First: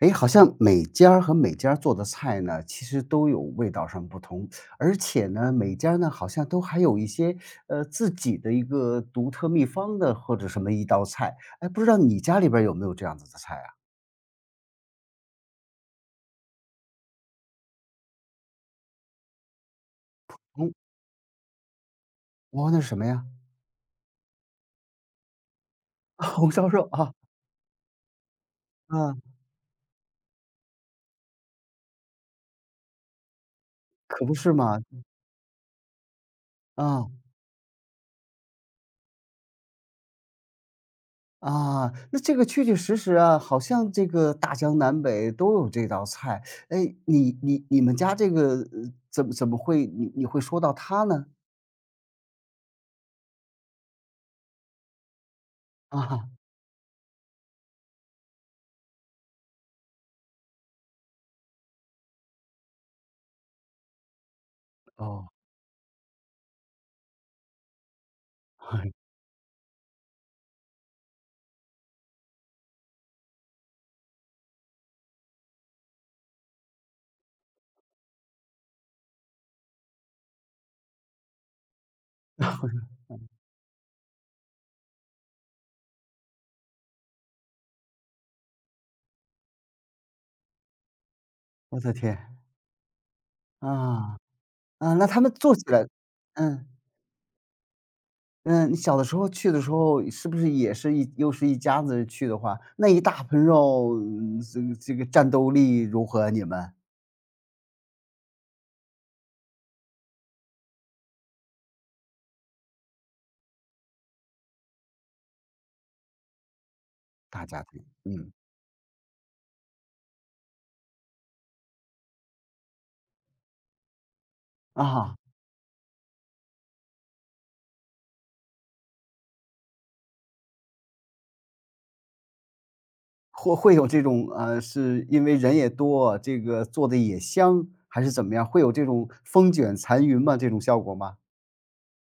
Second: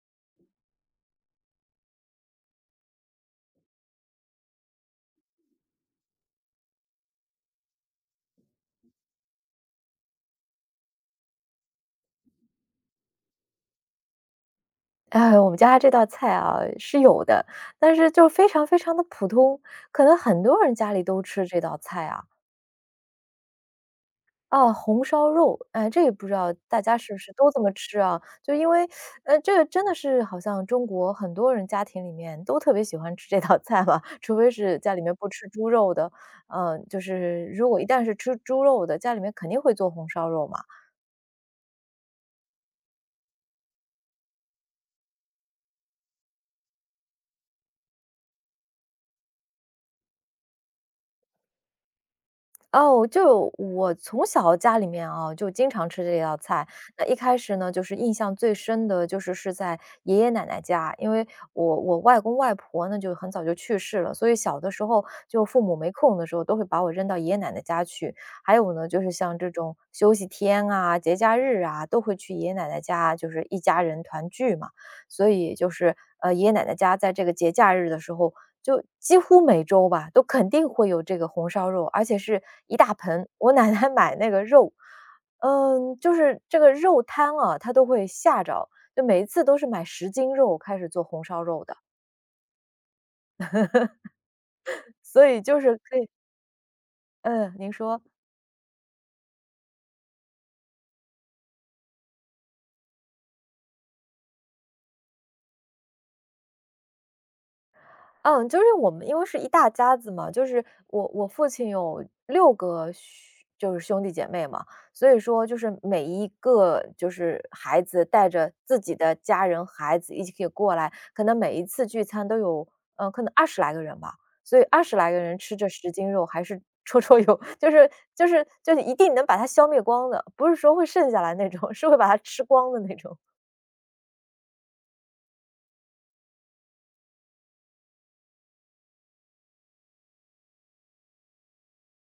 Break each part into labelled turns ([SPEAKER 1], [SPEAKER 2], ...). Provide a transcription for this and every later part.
[SPEAKER 1] 哎，好像每家儿和每家儿做的菜呢，其实都有味道上不同，而且呢，每家儿呢好像都还有一些自己的一个独特秘方的或者什么一道菜。哎，不知道你家里边儿有没有这样子的菜啊？
[SPEAKER 2] 我们家这道菜啊是有的，但是就非常的普通，可能很多
[SPEAKER 1] 红
[SPEAKER 2] 人家里都吃这道菜啊。
[SPEAKER 1] 哦，那是什么呀？
[SPEAKER 2] 啊，红烧肉，哎，这也 不知
[SPEAKER 1] 红
[SPEAKER 2] 道
[SPEAKER 1] 烧
[SPEAKER 2] 大
[SPEAKER 1] 肉
[SPEAKER 2] 家
[SPEAKER 1] 啊，
[SPEAKER 2] 是不是都这么吃啊？就因为，
[SPEAKER 1] 啊，
[SPEAKER 2] 呃，这个真的是好像中国很多人家庭里面都特别喜欢吃这道菜吧，
[SPEAKER 1] 可不
[SPEAKER 2] 除非
[SPEAKER 1] 是
[SPEAKER 2] 是
[SPEAKER 1] 嘛，
[SPEAKER 2] 家里面不吃猪肉的，嗯，就
[SPEAKER 1] 啊
[SPEAKER 2] 是如果一旦是吃猪肉的，家里面肯定会做红烧肉嘛。
[SPEAKER 1] 啊，那这个确确实实啊，好像这个大江南北都有这道菜。哎，你们家这个怎么会你会说到它呢？
[SPEAKER 2] 哦，就我从小家里面啊，就经常吃这
[SPEAKER 1] 啊，
[SPEAKER 2] 道菜。那一开始呢，就是印象最深的就是在爷爷奶奶家，因为我外公外婆呢就很早就去世了，所以小的时候
[SPEAKER 1] 哦。
[SPEAKER 2] 就父母没空的时候，都会把我扔到爷爷奶奶家去。还有呢，就是像这种休息天啊、节假日啊，都会去爷爷奶奶家，就是一家人团聚嘛。所以就是爷爷奶奶家在这个节假日的时候，就几乎每周吧，都肯定会有这个红烧肉，而且是一大 盆。我奶奶 买那个肉，嗯，就是这个肉摊啊，她都会吓着，就每一次都是买十斤肉开始做红烧肉的，
[SPEAKER 1] 我的天，啊，啊，那他
[SPEAKER 2] 所
[SPEAKER 1] 们
[SPEAKER 2] 以
[SPEAKER 1] 做
[SPEAKER 2] 就
[SPEAKER 1] 起
[SPEAKER 2] 是
[SPEAKER 1] 来
[SPEAKER 2] 可以，
[SPEAKER 1] 嗯，
[SPEAKER 2] 嗯，您说。
[SPEAKER 1] 嗯，你小的时候去的时候，是不是也是又是一家子人去的话，那一大盆肉，嗯，这个战斗力如何啊你们？
[SPEAKER 2] 嗯，就是我们因为是一大家子嘛，就是我父亲有6个就是兄弟姐妹嘛，所以说就是每一个就是
[SPEAKER 1] 大家
[SPEAKER 2] 孩
[SPEAKER 1] 庭，
[SPEAKER 2] 子带
[SPEAKER 1] 嗯，
[SPEAKER 2] 着自己的家人、孩子一起过来，可能每一次聚餐都有，嗯可能二十来个人吧，所以二十来
[SPEAKER 1] 啊，
[SPEAKER 2] 个人吃这十斤肉还是绰绰有 就是一定能把它消灭光的，不是说会剩下来那种，是会把它吃光的那种。
[SPEAKER 1] 会会有这种，呃，是因为人也多，这个做的也香，还是怎么样？会有这种风卷残云吗？这种效果吗？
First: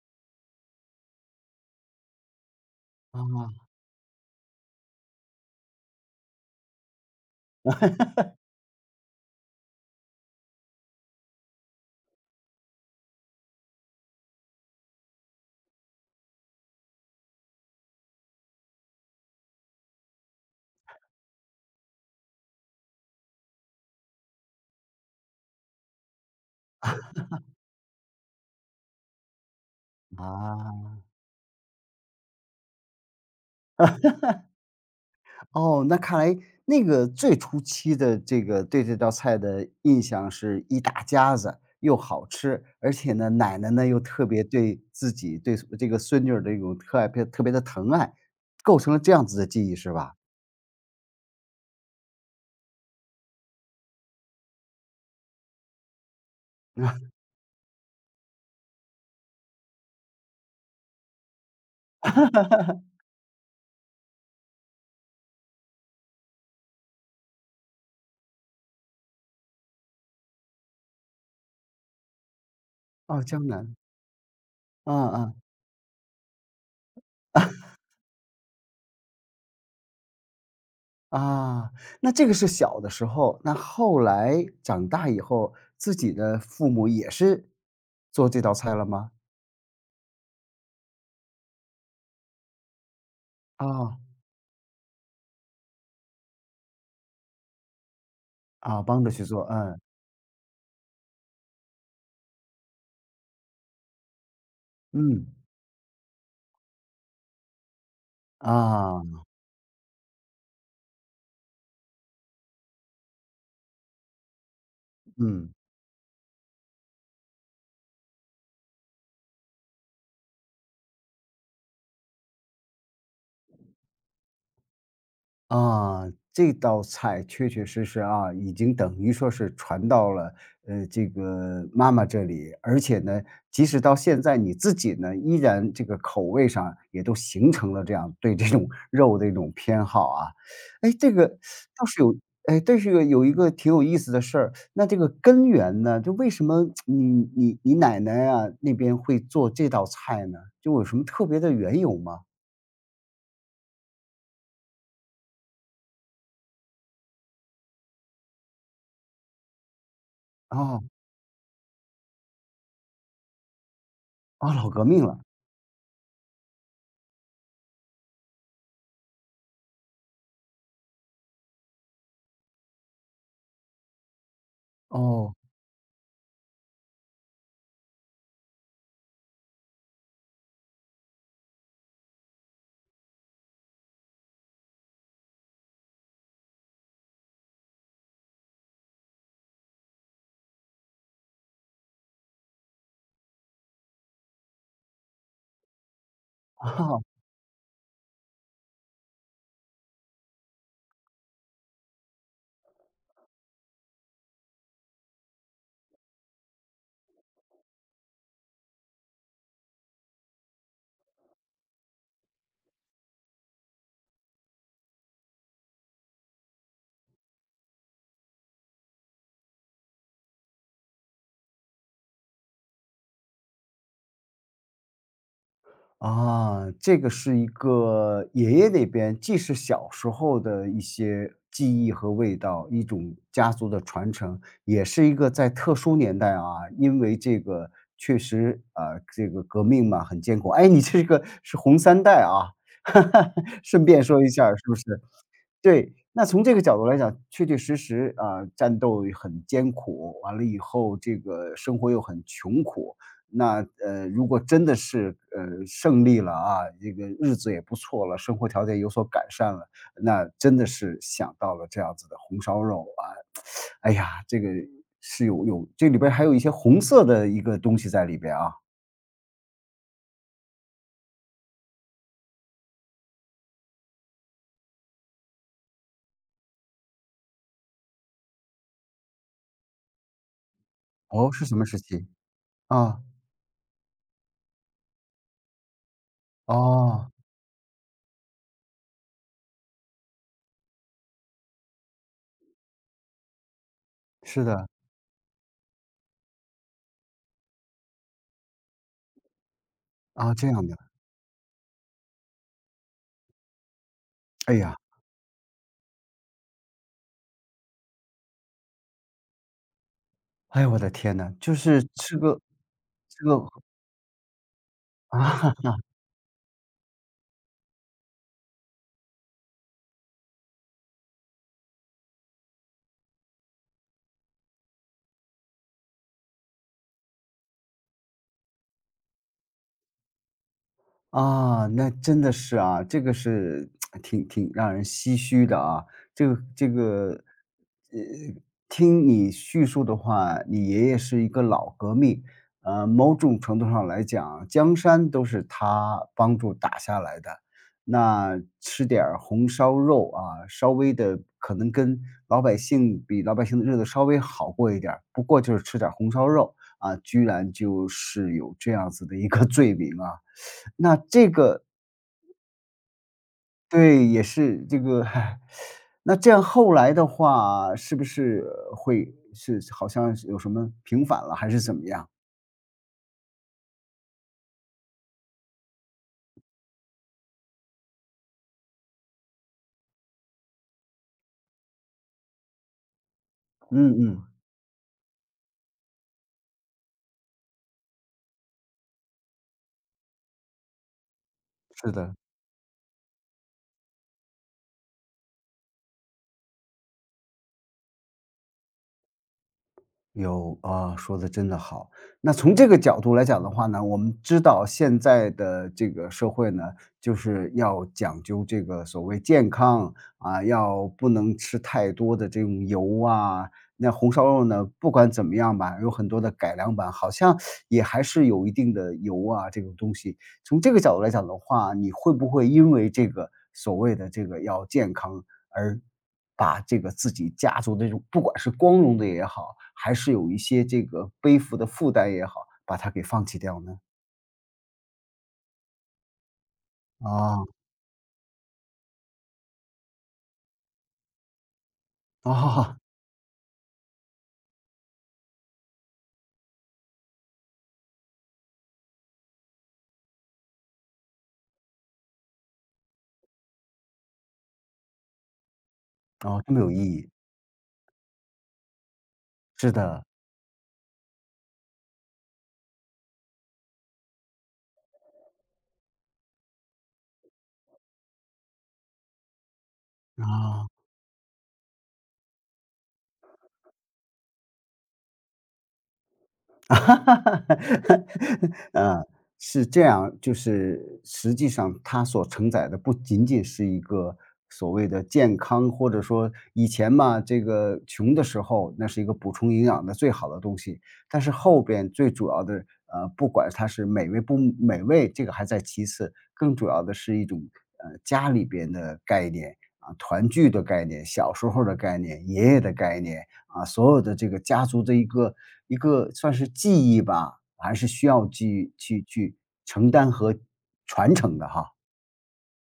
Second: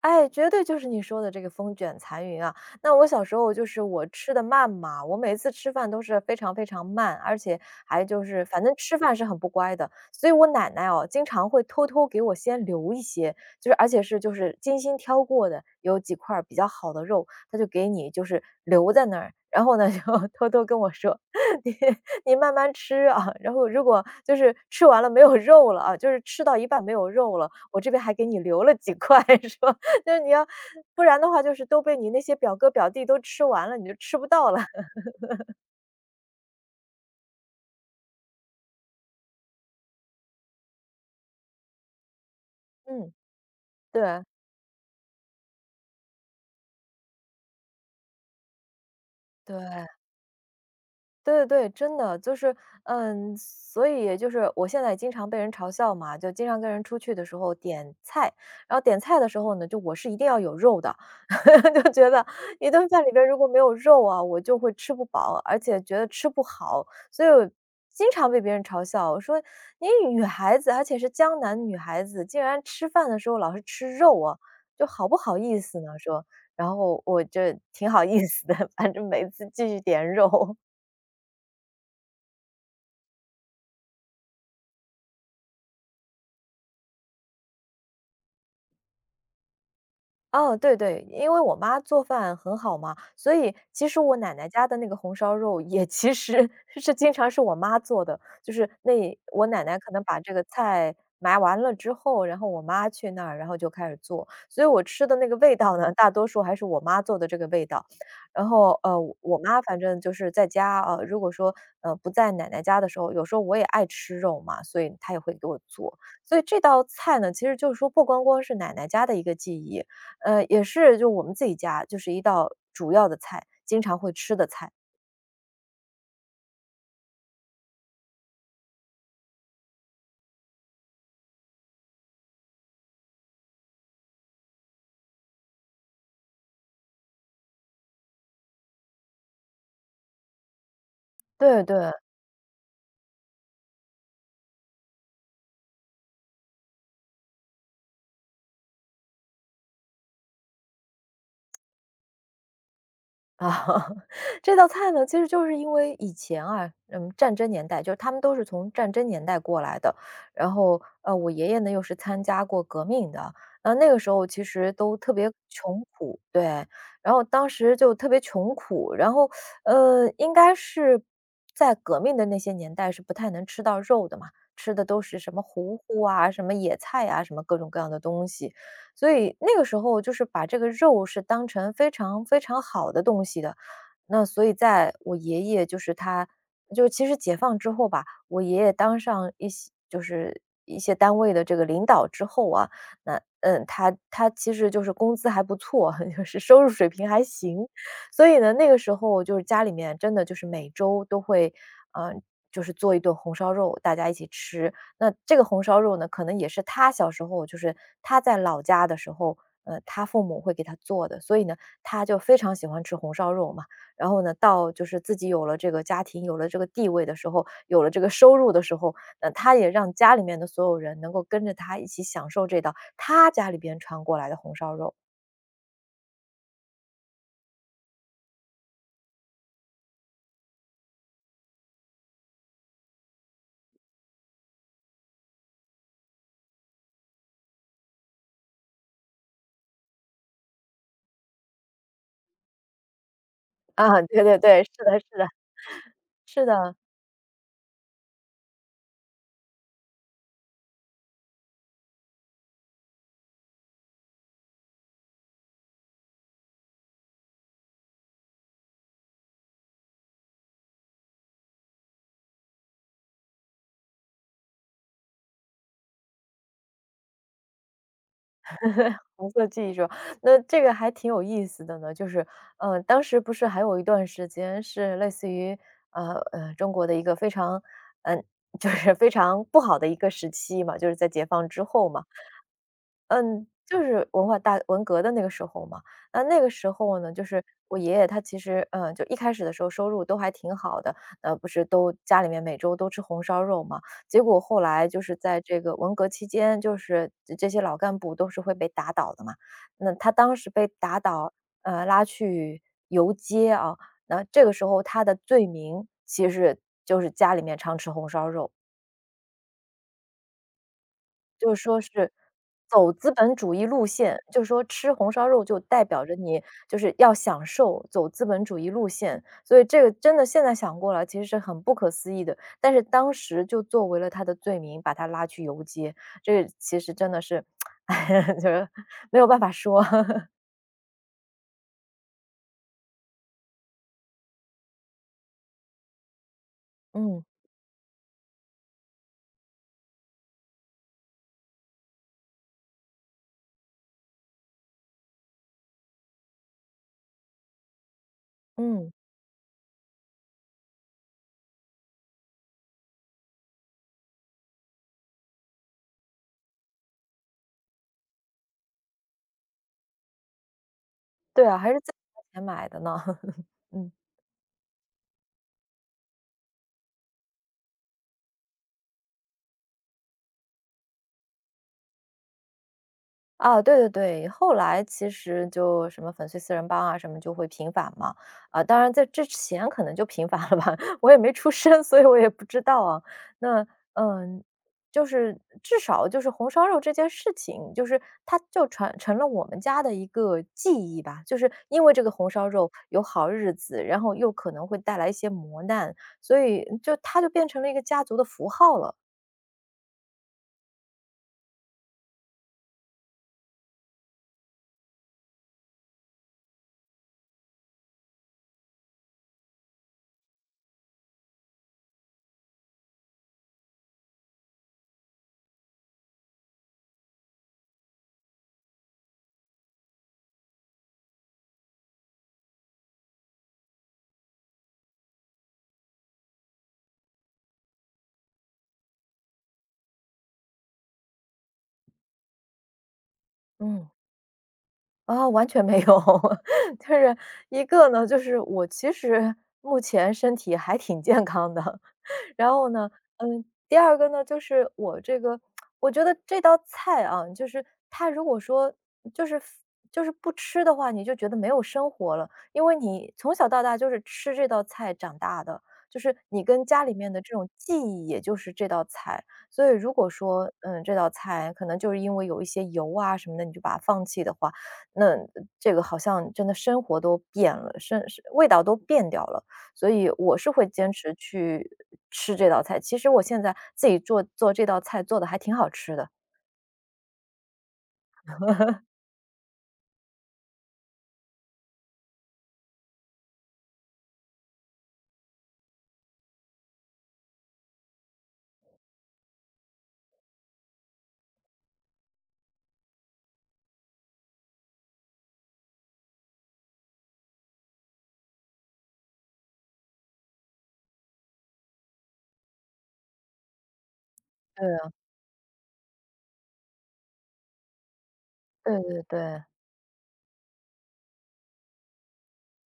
[SPEAKER 2] 哎，绝对就是你说的这个风卷残云啊！那我
[SPEAKER 1] 啊，
[SPEAKER 2] 小时候就是我吃的慢嘛，我每次吃饭都是非常慢，而且还就是反正吃饭是很不乖的，所以我奶奶哦，经常会偷偷给我先留一些，就是而且是就是精心挑过的，有几块儿比较好的肉，她就给你就是留在那儿，然后呢就 偷偷跟我说，你你慢慢吃啊，然后如果就是吃完了没有肉了啊，就是吃到一半没有肉了，我这边还给你留了几块，是吧？那你要
[SPEAKER 1] 啊。
[SPEAKER 2] 不然的话就是都被你那些表哥表弟都吃完了，你就吃不到了。
[SPEAKER 1] 哦，那看来那个最初期的这个对这道菜的印象是一大家子，又好吃，而
[SPEAKER 2] 嗯，
[SPEAKER 1] 且呢，奶奶呢又
[SPEAKER 2] 对，
[SPEAKER 1] 特别对自己对这个孙女儿的一种特别的疼爱，构成了这样子的记忆是
[SPEAKER 2] 对。
[SPEAKER 1] 吧？
[SPEAKER 2] 对对对，真的就是，嗯，所以也就是我现在经常被人嘲笑嘛，就经常跟人出去的时候点菜，然后点菜的时候呢，就我是一定要有肉的，就觉得一 顿饭里边如果没有肉啊，我就会吃不饱，而且觉得吃不好，所以我经常被别人嘲笑，我说你女孩子，而且是江南女孩子，竟然吃饭的
[SPEAKER 1] 哦，
[SPEAKER 2] 时候
[SPEAKER 1] 江
[SPEAKER 2] 老是
[SPEAKER 1] 南，
[SPEAKER 2] 吃肉啊，就好
[SPEAKER 1] 嗯
[SPEAKER 2] 不
[SPEAKER 1] 嗯，
[SPEAKER 2] 好意思呢？说，然后我就挺好意思的，反正每次继续点肉。
[SPEAKER 1] 啊，那这个是小的时候，那后来长大以后，自己的父母也是做这道菜了吗？
[SPEAKER 2] 哦，对对，因为我妈做饭很好嘛，所以其
[SPEAKER 1] 啊，
[SPEAKER 2] 实我奶奶家的那个红烧肉也其实 是经常是我妈做的，就是
[SPEAKER 1] 啊，帮着
[SPEAKER 2] 那
[SPEAKER 1] 去做，
[SPEAKER 2] 我奶奶
[SPEAKER 1] 嗯，
[SPEAKER 2] 可能把这个菜买完了之后，然后我妈去那儿，然后就开始做，所以我吃的
[SPEAKER 1] 嗯，
[SPEAKER 2] 那个味道呢，大多数还是我妈做的这个味道。然后
[SPEAKER 1] 啊，
[SPEAKER 2] 我妈反正就是在家啊，呃如果说不在奶奶家的时候，有时候我也爱吃肉嘛，所以她也会给
[SPEAKER 1] 嗯。
[SPEAKER 2] 我做。所以这道菜呢，其实就是说不光光是奶奶家的一个记忆，呃，也是就我们自己家，就是一道主要的菜，经常会吃的菜。
[SPEAKER 1] 啊，这道菜确确实实啊，已经等于说是传到了，呃，这个妈妈这里，而且呢，即使到现在你自己呢，依然这个口味上也都形成了这样对这种肉的一种偏好啊。哎，这个
[SPEAKER 2] 对
[SPEAKER 1] 倒
[SPEAKER 2] 对。
[SPEAKER 1] 是有哎，这是个有一个挺有意思的事儿，那这个根源呢，就为什么你奶奶啊，那边会做这道菜呢？就有什么特别的缘由吗？
[SPEAKER 2] 啊，这道菜呢，其实就是因为以前啊，嗯，战争年代，就是他们都是从战争年代过来的。然后，
[SPEAKER 1] 哦，
[SPEAKER 2] 呃，我爷爷呢又是参加过革命的，那个时候其
[SPEAKER 1] 啊，老
[SPEAKER 2] 实
[SPEAKER 1] 革
[SPEAKER 2] 都
[SPEAKER 1] 命
[SPEAKER 2] 特
[SPEAKER 1] 了，
[SPEAKER 2] 别穷苦，对。然后当时就特别穷苦，然后，呃，应该是在革命的那些年代是不太能吃到肉的嘛，吃的都是什
[SPEAKER 1] 哦。
[SPEAKER 2] 么糊糊啊，什么野菜啊，什么各种各样的东西。所以那个时候就是把这个肉是当成非常好的东西的。那所以在我爷爷就是他就其实解放之后吧，我爷爷当上一些就是一些单位的这个领导之后啊，那嗯，他其实就是工资还不错，就是收入水平 还行，所以呢，那个时候就是家里面真的就是每周都会，嗯、就是做一顿红烧肉，大家一起吃。那这个红烧肉呢，可能也是他小时候就是他在老家的时候，呃，他父母会给他做的，所以呢，他就非常喜欢吃红烧肉嘛。然后呢，到就是自己有了这个家庭，有了这个地位的时候，有了这个收入的时候，呃，他也让家里面的所有人能够跟着他一起享受这道他家里边传过来的红烧肉。
[SPEAKER 1] 啊，这个是一个爷爷那边，既是小时候的一些记忆和味道，一种家族的传承，也是一个在特殊年代啊，因为这个确实啊，这个革命嘛，很艰苦。哎，你这个是红三代啊，顺
[SPEAKER 2] 啊，
[SPEAKER 1] 便
[SPEAKER 2] 对
[SPEAKER 1] 说一
[SPEAKER 2] 对
[SPEAKER 1] 下儿
[SPEAKER 2] 对，
[SPEAKER 1] 是
[SPEAKER 2] 是
[SPEAKER 1] 不
[SPEAKER 2] 的
[SPEAKER 1] 是？
[SPEAKER 2] 是的，
[SPEAKER 1] 对，那从
[SPEAKER 2] 是
[SPEAKER 1] 这个
[SPEAKER 2] 的。
[SPEAKER 1] 角度来讲，确确实实啊，战斗很艰苦，完了以后这个生活又很穷苦。那如果真的是胜利了啊，这个日子也不错了，生活条件有所改善了，那真的是想到了这样子的红烧肉啊，哎呀，这个是有这里边儿还有一些红色的一个东西在里边啊。
[SPEAKER 2] 红色记忆说，那这个还挺有意思的呢。就是，呃，当时不是还有一段时间是类似于，中国的一个非常，嗯、就是非常不好的一个时期嘛，就是在解
[SPEAKER 1] 哦，是
[SPEAKER 2] 放
[SPEAKER 1] 什
[SPEAKER 2] 之
[SPEAKER 1] 么时
[SPEAKER 2] 后嘛。
[SPEAKER 1] 期？啊，
[SPEAKER 2] 嗯，就是文化大文革的那个时候嘛。那个时候
[SPEAKER 1] 哦，
[SPEAKER 2] 呢，就是我爷爷他其实，嗯，就一开始的时候收入都还挺好的，呃，不是都家里面每周都吃红烧肉嘛。结果
[SPEAKER 1] 是
[SPEAKER 2] 后
[SPEAKER 1] 的，
[SPEAKER 2] 来就是在这个文革期间，就是这些老干部都是会被打倒的嘛。那他当
[SPEAKER 1] 啊，
[SPEAKER 2] 时
[SPEAKER 1] 这
[SPEAKER 2] 被
[SPEAKER 1] 样的，
[SPEAKER 2] 打倒，呃，拉去游街啊，那这个
[SPEAKER 1] 哎
[SPEAKER 2] 时
[SPEAKER 1] 呀。
[SPEAKER 2] 候他的罪名其实就是家里面常吃红烧肉。
[SPEAKER 1] 哎呦我的天呐，
[SPEAKER 2] 就
[SPEAKER 1] 就
[SPEAKER 2] 是说
[SPEAKER 1] 是
[SPEAKER 2] 是
[SPEAKER 1] 吃个
[SPEAKER 2] 走资
[SPEAKER 1] 吃
[SPEAKER 2] 本
[SPEAKER 1] 个
[SPEAKER 2] 主义路线，就是说吃红烧肉
[SPEAKER 1] 啊。
[SPEAKER 2] 就 代表着你就是要享受，走资本主义路线。所以这个真的现在想过来，其实是很不可思议的，但是当时就作为了他的罪名，把他拉去游街，这个其实真的是，就是没有办法说。
[SPEAKER 1] 啊，那真的是啊，这个是 挺让人唏嘘的啊。这个这
[SPEAKER 2] 嗯，
[SPEAKER 1] 个，呃，听你叙述的话，你爷爷是一个老革命，某种程度上来讲，江山都是他帮助打下来的。那吃
[SPEAKER 2] 嗯，
[SPEAKER 1] 点儿红烧肉啊，稍微的可能跟老百姓比老百姓的日子稍微好过一点儿不过就是吃点儿红烧肉啊，居然就是有这样子的一个罪名啊。那这
[SPEAKER 2] 对啊，
[SPEAKER 1] 个
[SPEAKER 2] 还是自己花钱买的呢。嗯。
[SPEAKER 1] 对，也是这个 那这样后来的话，是不是会是好像是有什么平反了还是怎么样？
[SPEAKER 2] 啊，对对对，后来其实就什么粉碎四人帮啊，什么就会频繁嘛，啊，当然在之前可能就频繁了吧，我也没出生，所以我也不知道啊。那
[SPEAKER 1] 嗯嗯，
[SPEAKER 2] 嗯，就是至少就是红烧肉这件事情，就是它就传成了我们家的一个记忆吧，就是因为
[SPEAKER 1] 是
[SPEAKER 2] 这个
[SPEAKER 1] 的。
[SPEAKER 2] 红烧肉有好日子，然后又可能会带来一些磨难，所以就它就变成了一个家族的符号了。
[SPEAKER 1] 有，啊，说的真的好。那从这个角度来讲的话呢，我们知道现在的这个社会呢，就是要讲究这个所谓健康，啊，要不能吃太多的这种油啊，那红烧肉呢，不管怎么样吧，有很多的改良版，好像也还是有一定的油啊，这种东西。从这个角度来讲的话，你会不会因为这个所谓的这个要健康，而把这个自己家族的这种不管是光荣的也好，还是有一些这个背负的负担也好，把它给放弃掉呢？
[SPEAKER 2] 嗯。啊，完全没有。就是
[SPEAKER 1] 啊，
[SPEAKER 2] 一个呢，就是我其实目前身体还挺健康的，然后
[SPEAKER 1] 哦，
[SPEAKER 2] 呢，嗯，第二个呢，就是我这个我觉得这道菜啊，就是它如果说就是就是不吃的话，你就觉得没有生活了，因为你从小到大就是吃这道菜长大的，就是
[SPEAKER 1] 哦，
[SPEAKER 2] 你
[SPEAKER 1] 这么
[SPEAKER 2] 跟
[SPEAKER 1] 有意
[SPEAKER 2] 家里
[SPEAKER 1] 义，
[SPEAKER 2] 面的这种记忆，也就是这道菜。所以
[SPEAKER 1] 是
[SPEAKER 2] 如
[SPEAKER 1] 的，
[SPEAKER 2] 果说，嗯，这道菜可能就是因为有一些油啊什么的，你就把它放弃的话，那这个好像真的生活都变了，味道都变掉了。所以我是会
[SPEAKER 1] 啊。
[SPEAKER 2] 坚持去吃这道菜。其实我现在自己做这道菜做的还挺好吃的。
[SPEAKER 1] 哈哈哈哈哈！呃，是这样，就是实际上它所承载的不仅仅是一个所谓的健康，或者说以前嘛，这个穷的时候，那是一个补充营养的最好的东西，但是后边最主要的，不管它是美味不美味，这个还在其次，更主要的是一种，家里边的概念，啊，团聚的概念，小时候的概念，爷爷的概念。啊，所有的这个家
[SPEAKER 2] 对
[SPEAKER 1] 族
[SPEAKER 2] 啊，
[SPEAKER 1] 的一个算是记忆吧，还是需要去
[SPEAKER 2] 对对
[SPEAKER 1] 去去
[SPEAKER 2] 对，
[SPEAKER 1] 承担和传承的哈。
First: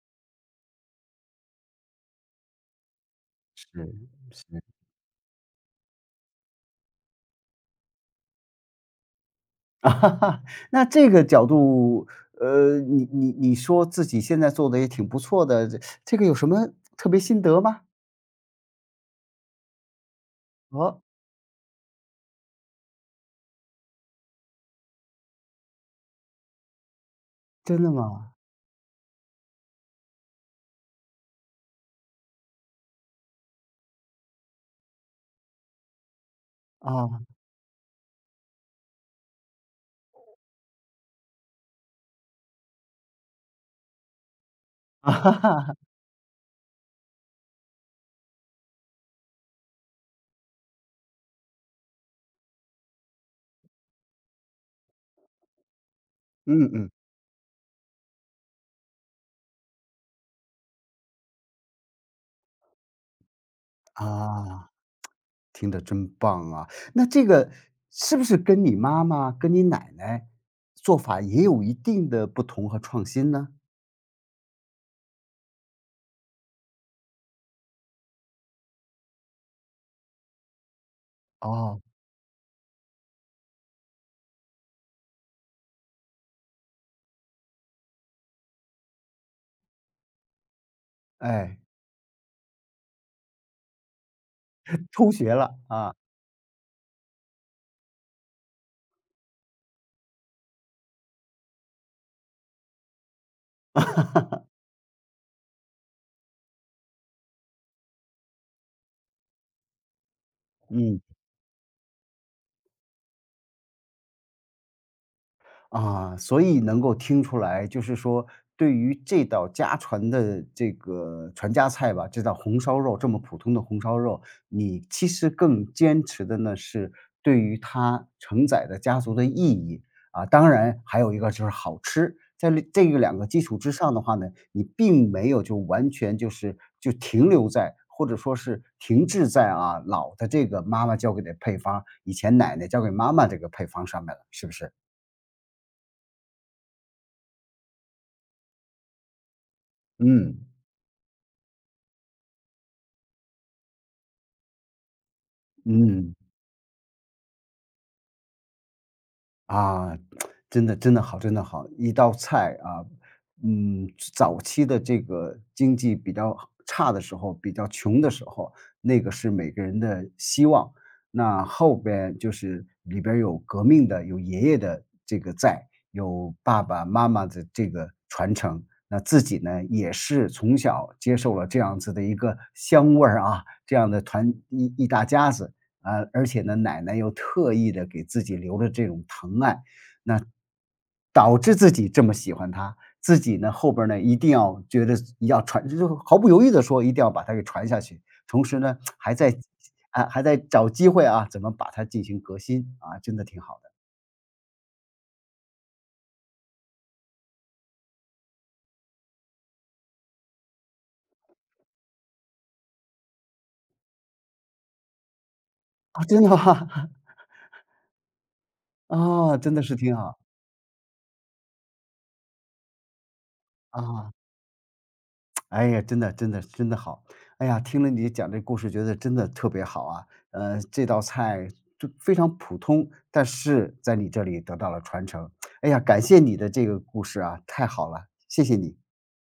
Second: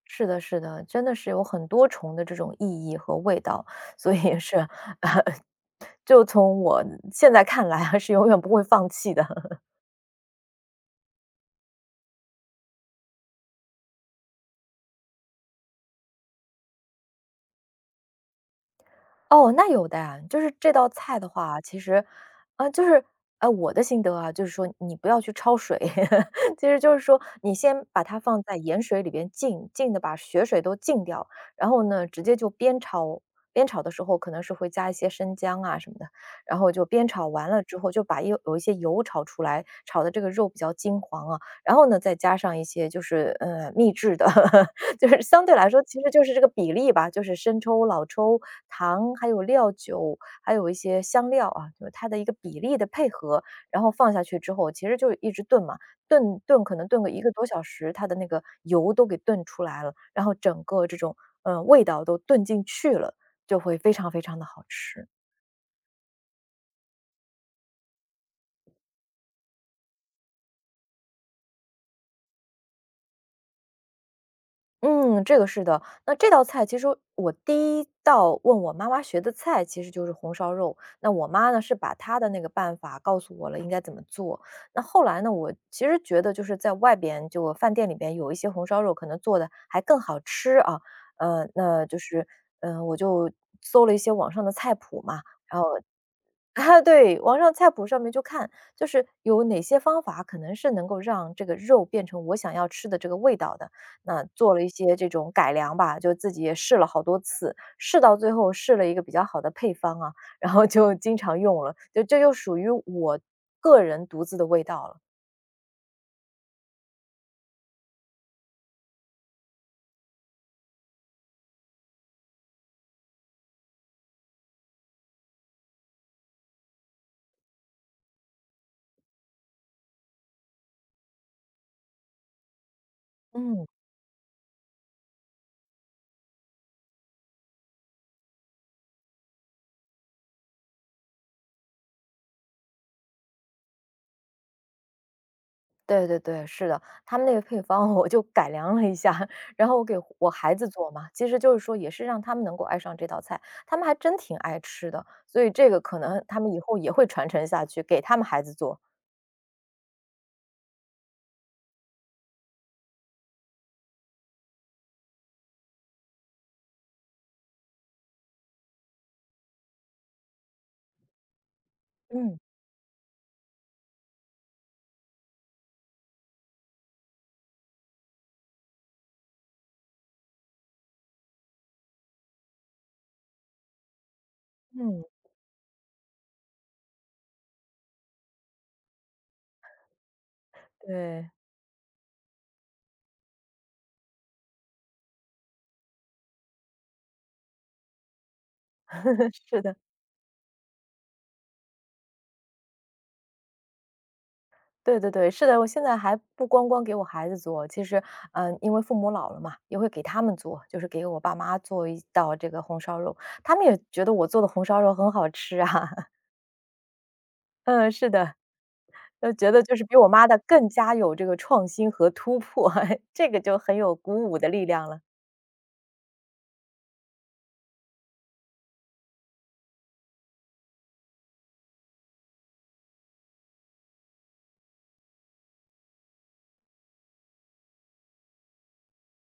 [SPEAKER 2] 是的，是的，真的是有很多重的这种意义和味道，
[SPEAKER 1] 是，
[SPEAKER 2] 所以是，
[SPEAKER 1] 是。
[SPEAKER 2] 呃就从我现在看来啊，是永远不会放弃的。
[SPEAKER 1] 那这个角度，你说自己现在做的也挺不错的，这个有什么特别心得吗？
[SPEAKER 2] 哦，那有的呀，就是这道
[SPEAKER 1] 哦，
[SPEAKER 2] 菜的话，其实，啊，就是，我的心得啊，就是说你不要去焯水，其实就是说你
[SPEAKER 1] 真
[SPEAKER 2] 先
[SPEAKER 1] 的
[SPEAKER 2] 把它
[SPEAKER 1] 吗？
[SPEAKER 2] 放在盐水里边浸，浸的把血水都浸掉，然后呢，直接就煸炒，煸炒的时候可能是会加一些生姜啊什么的，然后就煸
[SPEAKER 1] 啊，
[SPEAKER 2] 炒完了之后，就把有一些油炒出来，炒的这个肉比较金黄啊，然后呢，再加上一些就是秘制的 就是相对来说，其实就是这个比例吧，就是生抽、老抽、糖，还有料酒，还有一些香料啊，就是它的一个比例的配合，然后放下去之后，其实就一直炖嘛，炖
[SPEAKER 1] 嗯
[SPEAKER 2] 可能
[SPEAKER 1] 嗯，
[SPEAKER 2] 炖个一个多小时，它的那个油都给炖出来了，然后整个这种味道都炖进去了，就会非常非常的好
[SPEAKER 1] 啊。
[SPEAKER 2] 吃。
[SPEAKER 1] 听着真棒啊！那这个是不是跟你妈妈、跟你奶奶做法也有一定的不同和创新呢？
[SPEAKER 2] 嗯，这个是的。那这道菜其实我第一道问我妈妈学的菜其实就是红烧肉，那我妈呢，是
[SPEAKER 1] 哦，
[SPEAKER 2] 把她的那个办法告诉我了应该怎么做。那后来呢，我其实觉得就是在外边就饭店里边有一些红烧肉可能做的还更好吃啊，呃，
[SPEAKER 1] 哎，
[SPEAKER 2] 那就是，我就搜了一些网上的菜谱
[SPEAKER 1] 偷
[SPEAKER 2] 嘛，
[SPEAKER 1] 学了
[SPEAKER 2] 然后
[SPEAKER 1] 啊，
[SPEAKER 2] 啊，对，网上菜谱上面就看，就是有哪些方法可能是能够让这个肉变成我想要吃的这个味道的。那做了一些这种改良吧，就自己也试了好多次，试到最后试了一个比较好的配方啊，然后就
[SPEAKER 1] 嗯。
[SPEAKER 2] 经常用了，就这就属于我个人独自的味道了。
[SPEAKER 1] 啊，所以能够听出来，就是说对于这道家传的这个传家菜吧，这道红烧肉，这么普通的红烧肉，你其实更坚持的呢是对于它承载的家族的意义啊，当然还有一个就是好吃，在这个两个基础
[SPEAKER 2] 嗯。
[SPEAKER 1] 之上的话呢，你并没有就完全就是就停留在。或者说是停滞在啊老的这个妈妈教给的配方，以前奶奶教给妈妈这个配方上面了，是不是？
[SPEAKER 2] 对对对，是的，他们那个配方我就改良了一下，然后我给我
[SPEAKER 1] 嗯。
[SPEAKER 2] 孩子做嘛，其实就是说也是让他们能够爱上这道菜，他们还真挺爱吃的，所以这个可
[SPEAKER 1] 嗯，
[SPEAKER 2] 能他们以后也会传承下去，给他们孩子做。
[SPEAKER 1] 啊，真的真的好，真的好，一道菜啊，嗯，早期的这个经济比较差的时候，比较穷的时候，那个是每个人的希望。那后边就
[SPEAKER 2] 嗯
[SPEAKER 1] 是里边儿有革命的，有爷爷的这个在，有爸爸妈妈的这个传承。那自己呢，也是从小接受了这样子的一个香味儿啊，这样的一
[SPEAKER 2] 嗯，
[SPEAKER 1] 大家子，啊，而且呢，奶奶又特意的给自己留了这种疼爱，那
[SPEAKER 2] 对，
[SPEAKER 1] 导致自己这么喜欢他，自己呢，后边儿呢，一定要觉得要传就毫不犹豫的说一定要把它给传下去，同时呢，还 在
[SPEAKER 2] 是的，
[SPEAKER 1] 啊，还在找机会啊，怎么把它进行革新，啊，真的挺好的。
[SPEAKER 2] 对对对，是的，我现在还不光光给我孩子做，其实，因为父母老了嘛，也会给他们做，就是给我爸妈做一道这个红烧肉，他们也觉得我做的红烧肉很好吃啊。
[SPEAKER 1] 啊，真的吗？
[SPEAKER 2] 嗯，是的。就
[SPEAKER 1] 啊，
[SPEAKER 2] 觉
[SPEAKER 1] 真的
[SPEAKER 2] 得就
[SPEAKER 1] 是
[SPEAKER 2] 是
[SPEAKER 1] 挺
[SPEAKER 2] 比我
[SPEAKER 1] 好，
[SPEAKER 2] 妈的更加有这个创新和突破，这个就很有
[SPEAKER 1] 啊。
[SPEAKER 2] 鼓舞的力量了。
[SPEAKER 1] 哎呀，真的真的真的好！哎呀，听了你讲这故事，觉得真的特别好啊。这道菜就非常普通，但是在你这里得到了传承。哎呀，感谢你的这个故事啊，太好了，谢谢你。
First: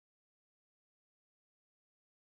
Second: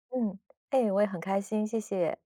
[SPEAKER 2] 嗯，哎，我也很开心，谢谢。